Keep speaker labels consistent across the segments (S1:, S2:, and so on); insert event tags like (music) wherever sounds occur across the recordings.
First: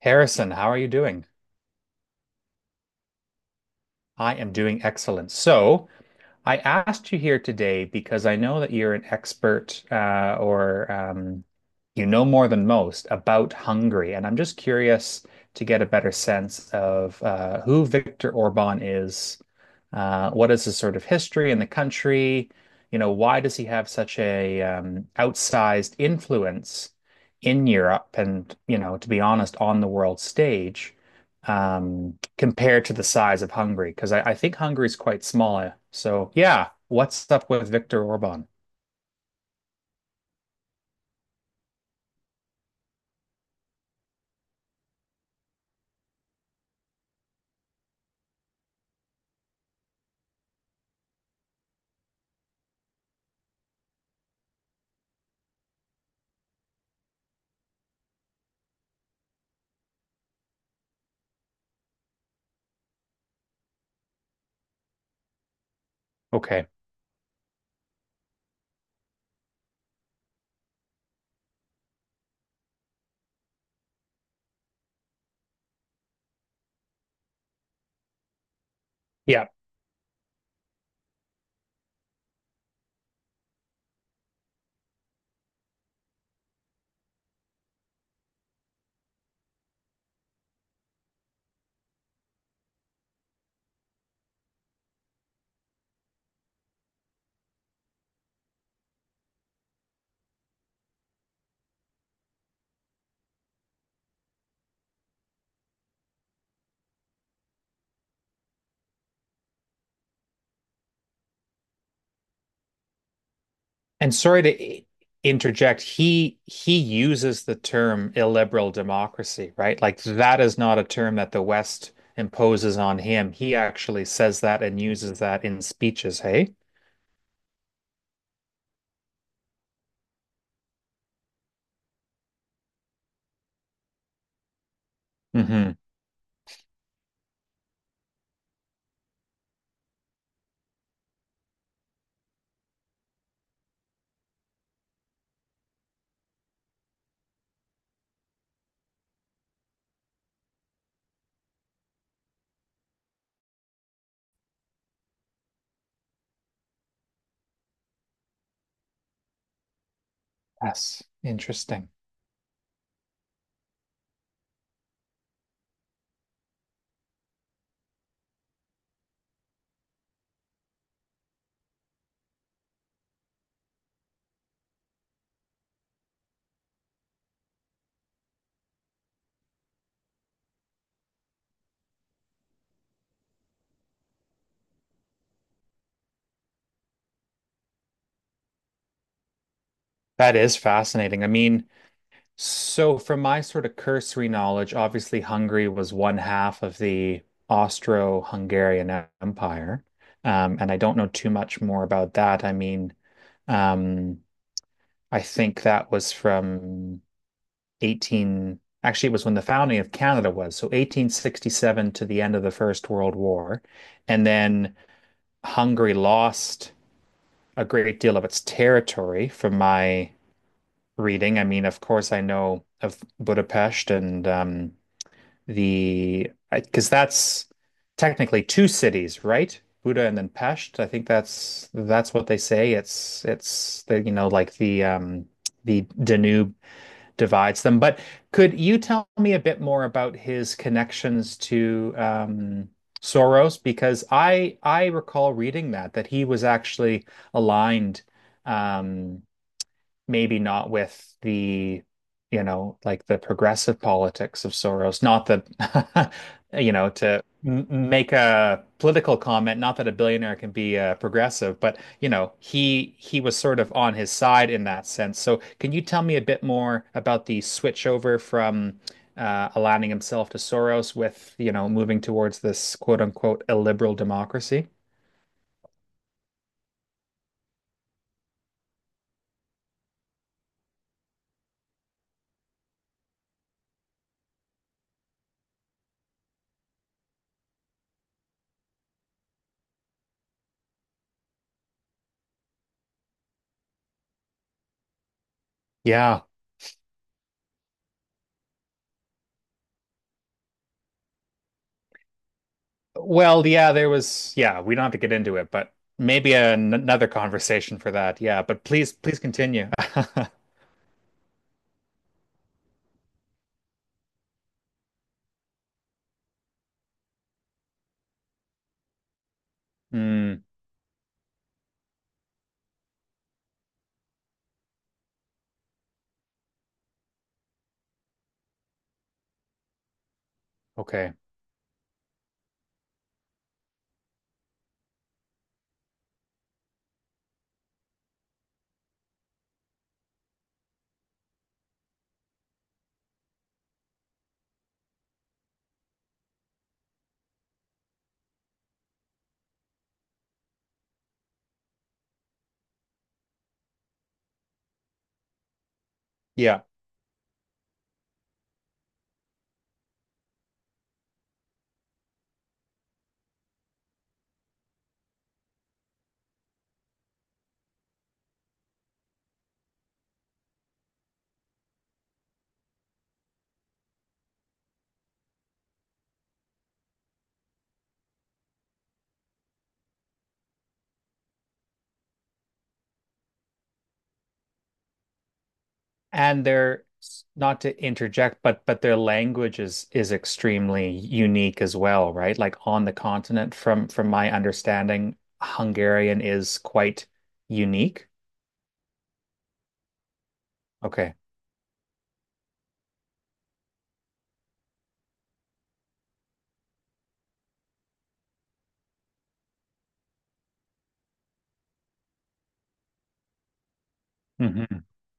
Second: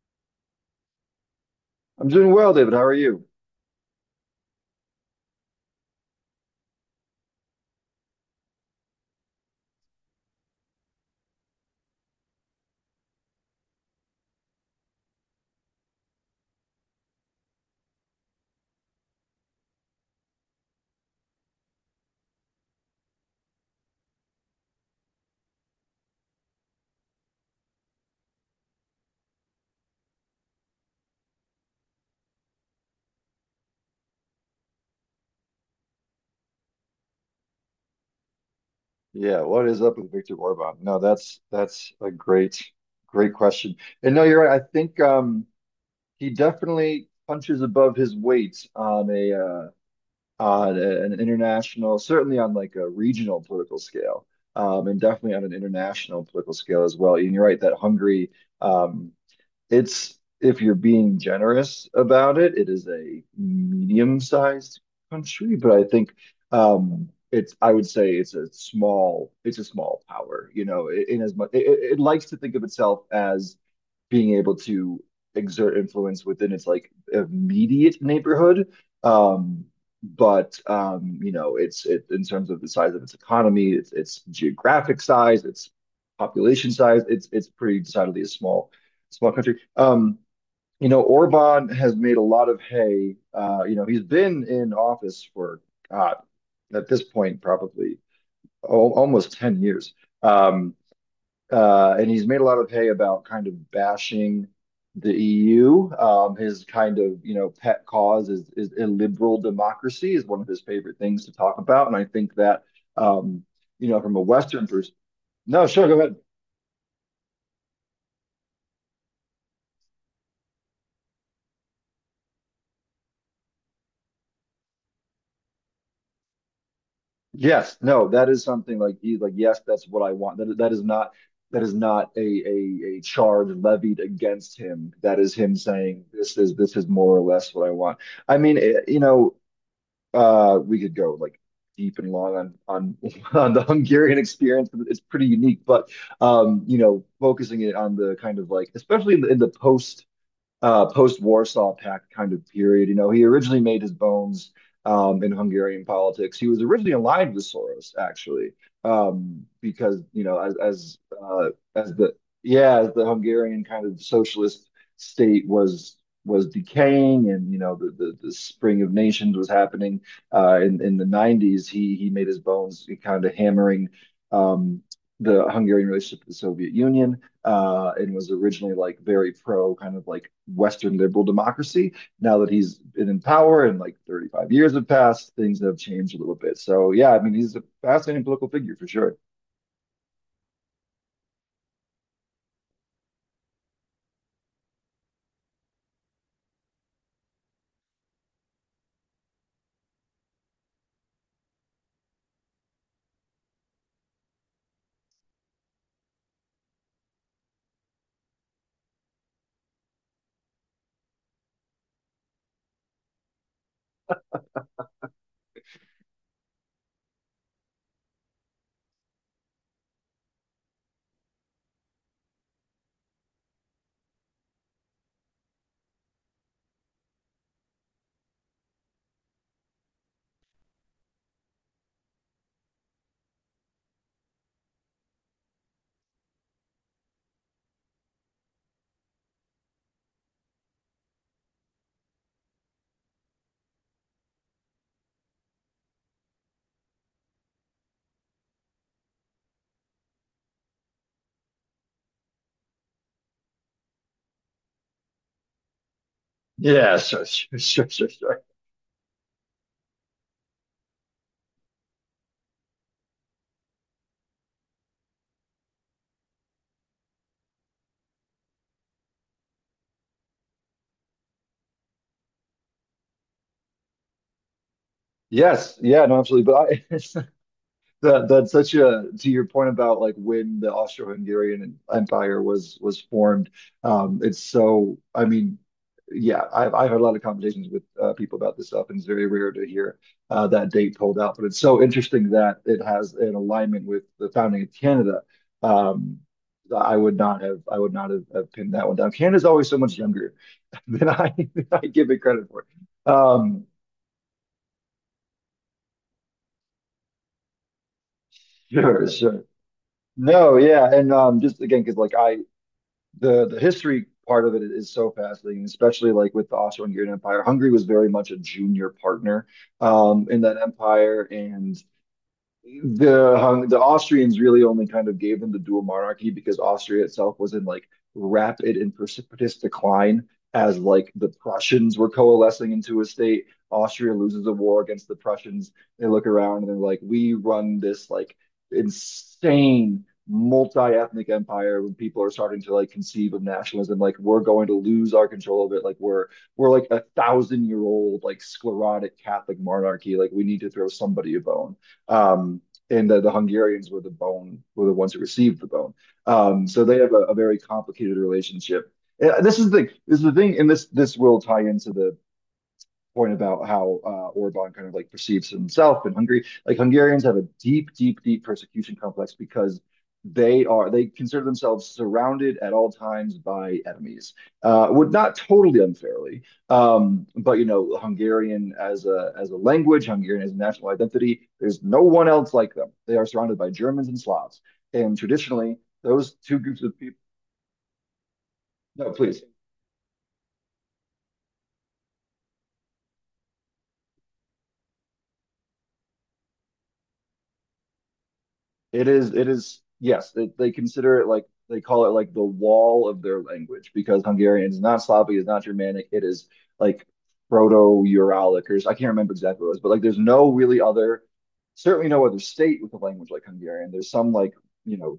S1: Harrison, how are you doing?
S2: I'm doing well, David. How are you?
S1: I am doing excellent. So, I asked you here today because I know that you're an expert or you know more than most about Hungary. And I'm just curious to get a better sense of who Viktor Orban is, what is his sort of history in the country, you know, why does he have such a outsized influence in Europe and, you know, to be honest, on the world stage? Compared to the size of Hungary? Because I think Hungary is quite small. So, yeah, what's up with Viktor Orban?
S2: Yeah, what is up with Viktor Orban? No, that's a great question. And no, you're right. I think he definitely punches above his weight on a on an international, certainly on like a regional political scale, and definitely on an international political scale as well. And you're right that Hungary um it's if you're being generous about it, it is a medium-sized country, but I think
S1: Okay.
S2: it's I would say it's a small power. You know, in as much it likes to think of itself as being able to exert influence within its like immediate neighborhood.
S1: Yeah.
S2: Um, but You know, it's it in terms of the size of its economy, its geographic size, its population size, it's pretty decidedly a small country. You know, Orban has made a lot of hay. You know, he's been in office for God, at this point probably al almost 10 years. Um, and he's made a lot of hay about kind of bashing the EU. His kind of, you know, pet cause is illiberal democracy, is one of his favorite things to talk about, and I think that um, you know,
S1: And
S2: from a
S1: sorry
S2: Western
S1: to
S2: perspective. No,
S1: interject,
S2: sure, go ahead.
S1: he uses the term illiberal democracy, right? Like that is not a term that the West imposes on him. He actually says that and uses that in speeches, hey?
S2: Yes, no, that is something like he's like, yes, that's what I want. That is not that is not a charge levied against him. That is him
S1: Hmm.
S2: saying this is more or less what I want. I mean, it, you know, we could go like deep and long on (laughs) on the Hungarian experience, but it's pretty unique. But you know, focusing it on the kind of like, especially in the post post-Warsaw Pact kind of period. You know, he originally made his bones in Hungarian politics. He was originally aligned with Soros, actually, because you know,
S1: Yes, interesting.
S2: as the yeah, as the Hungarian kind of socialist state was decaying, and you know, the spring of nations was happening in the '90s. He made his bones kind of hammering. Um, the Hungarian relationship with the Soviet Union, and was originally like very pro kind of like Western liberal democracy. Now that he's been in power and like 35 years have passed, things have changed a little bit. So yeah, I mean, he's a fascinating political figure for sure.
S1: That is fascinating. I mean, so, from my sort of cursory knowledge, obviously Hungary was one half of the Austro-Hungarian Empire. And I don't know too much more about that. I mean, um, I think that was from 18, actually, it was when the founding of Canada was. So, 1867 to the end of the First World War. And then Hungary lost a great deal of its territory from my reading. I mean, of course, I know of Budapest, and the, because that's technically two cities, right? Buda and then Pest. I think that's what they say. It's the you know like the Danube divides them. But could you tell me a bit more about his connections to Soros? Because I recall reading that he was actually aligned, um maybe not with the, you know, like the progressive politics of Soros. Not that, (laughs) you know,
S2: Yeah,
S1: to
S2: sure, sure,
S1: m
S2: sure, sure,
S1: make
S2: sure.
S1: a political comment, not that a billionaire can be progressive, but you know, he was sort of on his side in that sense. So can you tell me a bit more about the switch over from aligning himself to Soros, with, you know, moving towards this quote unquote illiberal democracy?
S2: Yes, yeah, no, absolutely. But I, (laughs) that's such a to your point about like when the Austro-Hungarian Empire was formed. It's so I mean, yeah, I've had a lot of conversations with people about this stuff, and it's very rare to hear that date pulled out. But it's so interesting that it has an alignment with the founding of Canada. Um,
S1: Yeah.
S2: I would not have I would not have pinned that one down. Canada's always so much younger (laughs) than I give it credit for.
S1: Well,
S2: Um,
S1: yeah, there was, yeah, we don't have to get into it, but maybe an another conversation for that. Yeah, but please,
S2: sure,
S1: please
S2: sure.
S1: continue. (laughs)
S2: No, yeah, and just again, because like I the history part of it is so fascinating, especially like with the Austro-Hungarian Empire. Hungary was very much a junior partner in
S1: Hmm.
S2: that empire, and the Austrians really only kind of gave them the dual monarchy because Austria itself was in like rapid and precipitous decline as like
S1: Okay.
S2: the Prussians were coalescing into a state. Austria loses a war against the Prussians. They look around and they're like, we run this like insane multi-ethnic empire. When people are starting to like conceive of nationalism, like we're going to lose our control of it, like we're like a thousand year old like sclerotic catholic monarchy, like we need to throw somebody a bone, um, and the Hungarians were the bone, were the ones who received the bone.
S1: Yeah.
S2: So they have a very complicated relationship. This is the thing, and this will tie into the point about how Orban kind of like perceives himself in Hungary. Like Hungarians have a deep, deep, deep persecution complex because they consider themselves surrounded at all times by enemies. Would not totally unfairly, but you know, Hungarian as a language, Hungarian as a national identity, there's no one else like them. They are surrounded by Germans and Slavs, and traditionally those
S1: And
S2: two groups
S1: their,
S2: of people.
S1: not to interject, but their
S2: No, please.
S1: language is extremely unique as well, right? Like on the continent, from my understanding, Hungarian is quite unique.
S2: It is, yes, they
S1: Okay.
S2: consider it like they call it like the wall of their language, because Hungarian is not Slavic, it's not Germanic, it is like Proto-Uralic I can't remember exactly what it was, but like there's no really other, certainly no other state with a language like Hungarian. There's some like,
S1: Hmm.
S2: you know,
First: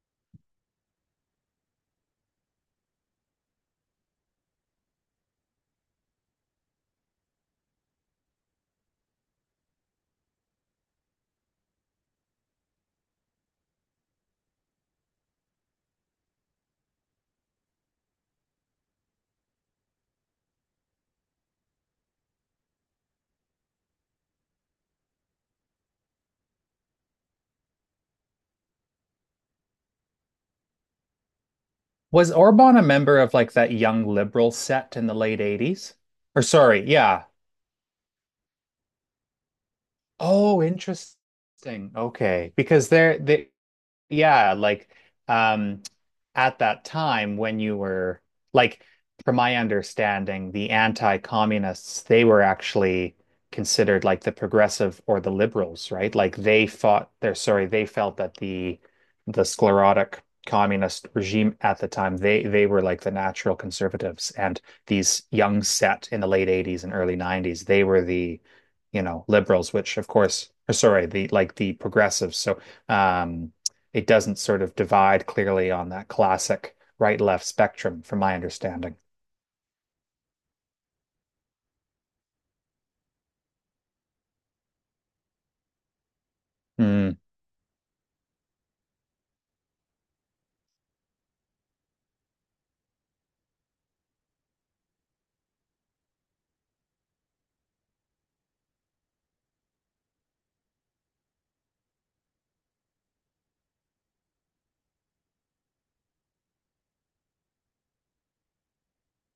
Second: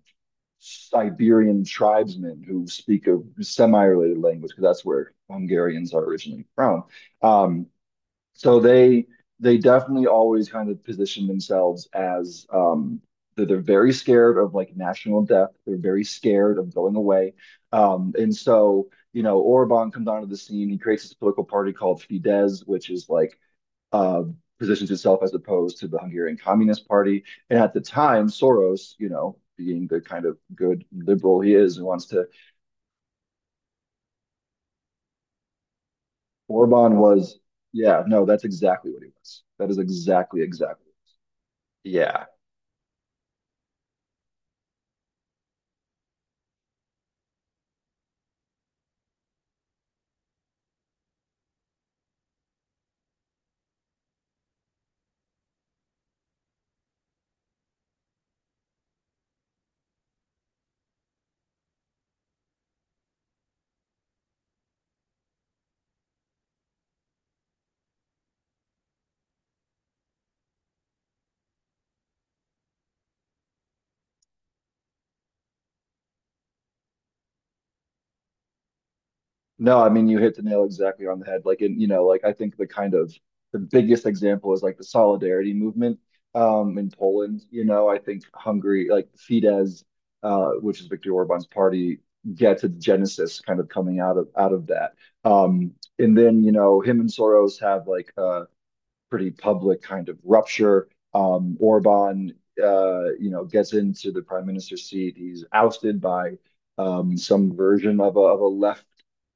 S2: Siberian tribesmen who speak a semi-related language because that's where Hungarians are originally from. Um, so they definitely always kind of position themselves as they're very scared of like national death. They're very scared of going away. And so, you know, Orban comes onto the scene. He creates this political party called Fidesz, which is like uh positions itself as opposed to the Hungarian Communist Party. And at the time, Soros, you know, being the kind of good liberal he is and wants to.
S1: Was Orban a member of like that young liberal set in the late 80s? Or sorry,
S2: Orban
S1: yeah,
S2: was, yeah, no, that's exactly what he was. That is exactly,
S1: oh,
S2: exactly.
S1: interesting.
S2: Yeah.
S1: Okay, because they're they yeah, like um at that time when you were like, from my understanding, the anti-communists, they were actually considered like the progressive or the liberals, right? Like they fought they're sorry, they felt that the sclerotic communist regime at the time, they were like the natural conservatives, and these young set in the late 80s and early 90s, they were the, you know, liberals, which of course, or sorry, the like the progressives. So um it doesn't sort of divide clearly on that classic right left spectrum, from my understanding.
S2: No, I mean you hit the nail exactly on the head. Like in, you know, like I think the kind of the biggest example is like the solidarity movement in
S1: Mm,
S2: Poland. You know, I think Hungary, like Fidesz, which is Viktor Orban's party, gets its genesis kind of coming out of that. Um, and then, you know, him and Soros have like pretty public kind of rupture. Orban, you know, gets into the prime minister's seat. He's ousted by some version of of a left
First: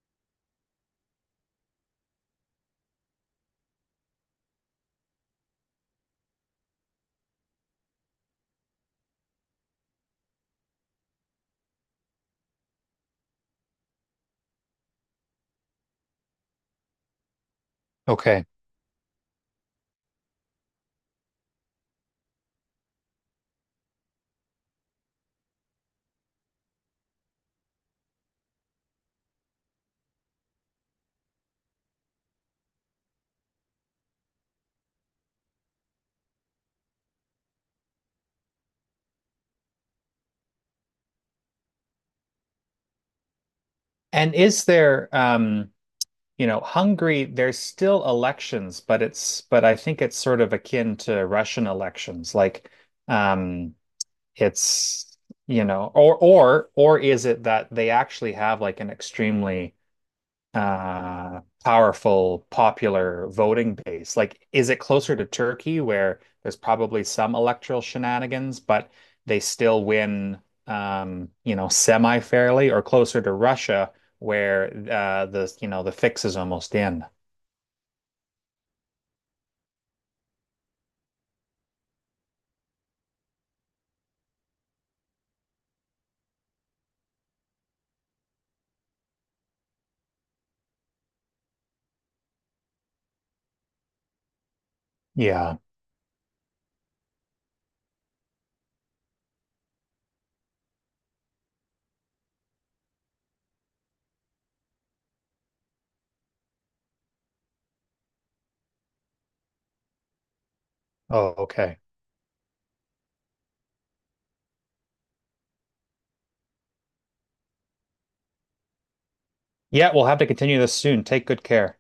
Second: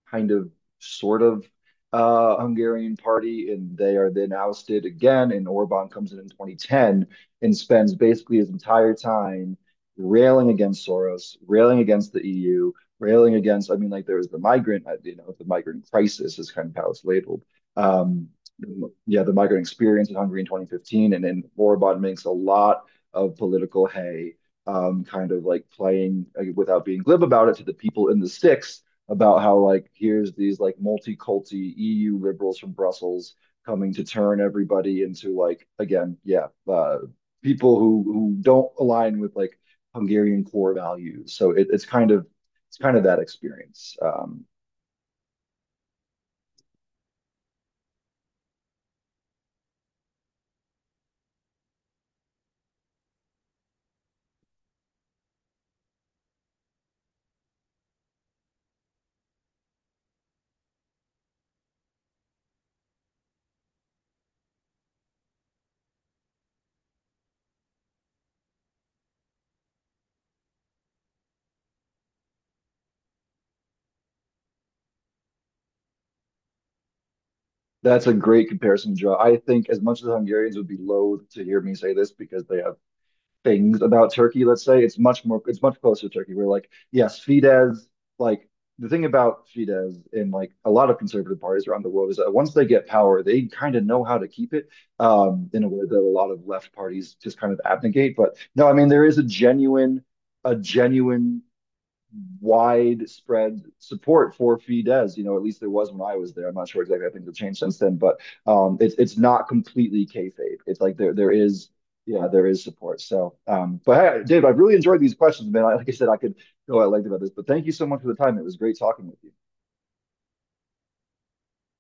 S2: kind of sort of Hungarian party, and they are then ousted again. And Orban comes in 2010 and spends basically his entire time railing against Soros, railing against the EU, railing against. I mean, like there was the migrant, you know, the migrant crisis is kind of how it's labeled. Um,
S1: okay.
S2: yeah, the migrant experience in Hungary in 2015. And then Orbán makes a lot of political hay, kind of like playing like, without being glib about it, to the people in the sticks about how like here's these like multi-culti EU liberals from Brussels coming to turn everybody into, like again, yeah, people who don't align with like Hungarian core values. So it's kind of that experience.
S1: And is there, you know, Hungary, there's still elections, but it's, but I think it's sort of akin to Russian elections. Like, um, it's, you know, or is it that they actually have like an extremely powerful popular voting base? Like, is it closer to Turkey, where there's probably some electoral shenanigans but they still win, you know, semi fairly? Or closer to Russia, where the, you know, the fix is almost in?
S2: That's a great comparison to draw. I think as much as the Hungarians would be loath to hear me say this because they have things about Turkey, let's say, it's much more it's much closer to Turkey. We're like, yes, Fidesz, like the thing about Fidesz and like a lot of conservative parties around the world is that once they get power, they kind of know how to keep it,
S1: Yeah.
S2: in a way that a lot of left parties just kind of abnegate. But no, I mean there is a genuine widespread support for Fidesz. You know, at least there was when I was there. I'm not sure exactly. I think it's changed since then, but it's not completely kayfabe. It's like there
S1: Oh,
S2: is
S1: okay.
S2: yeah there is support. So, but hey, Dave, I've really enjoyed these questions, man. Like I said, I could go at length about this, but thank you so much for the time. It was great talking with you.
S1: Yeah, we'll have to continue this soon. Take good care.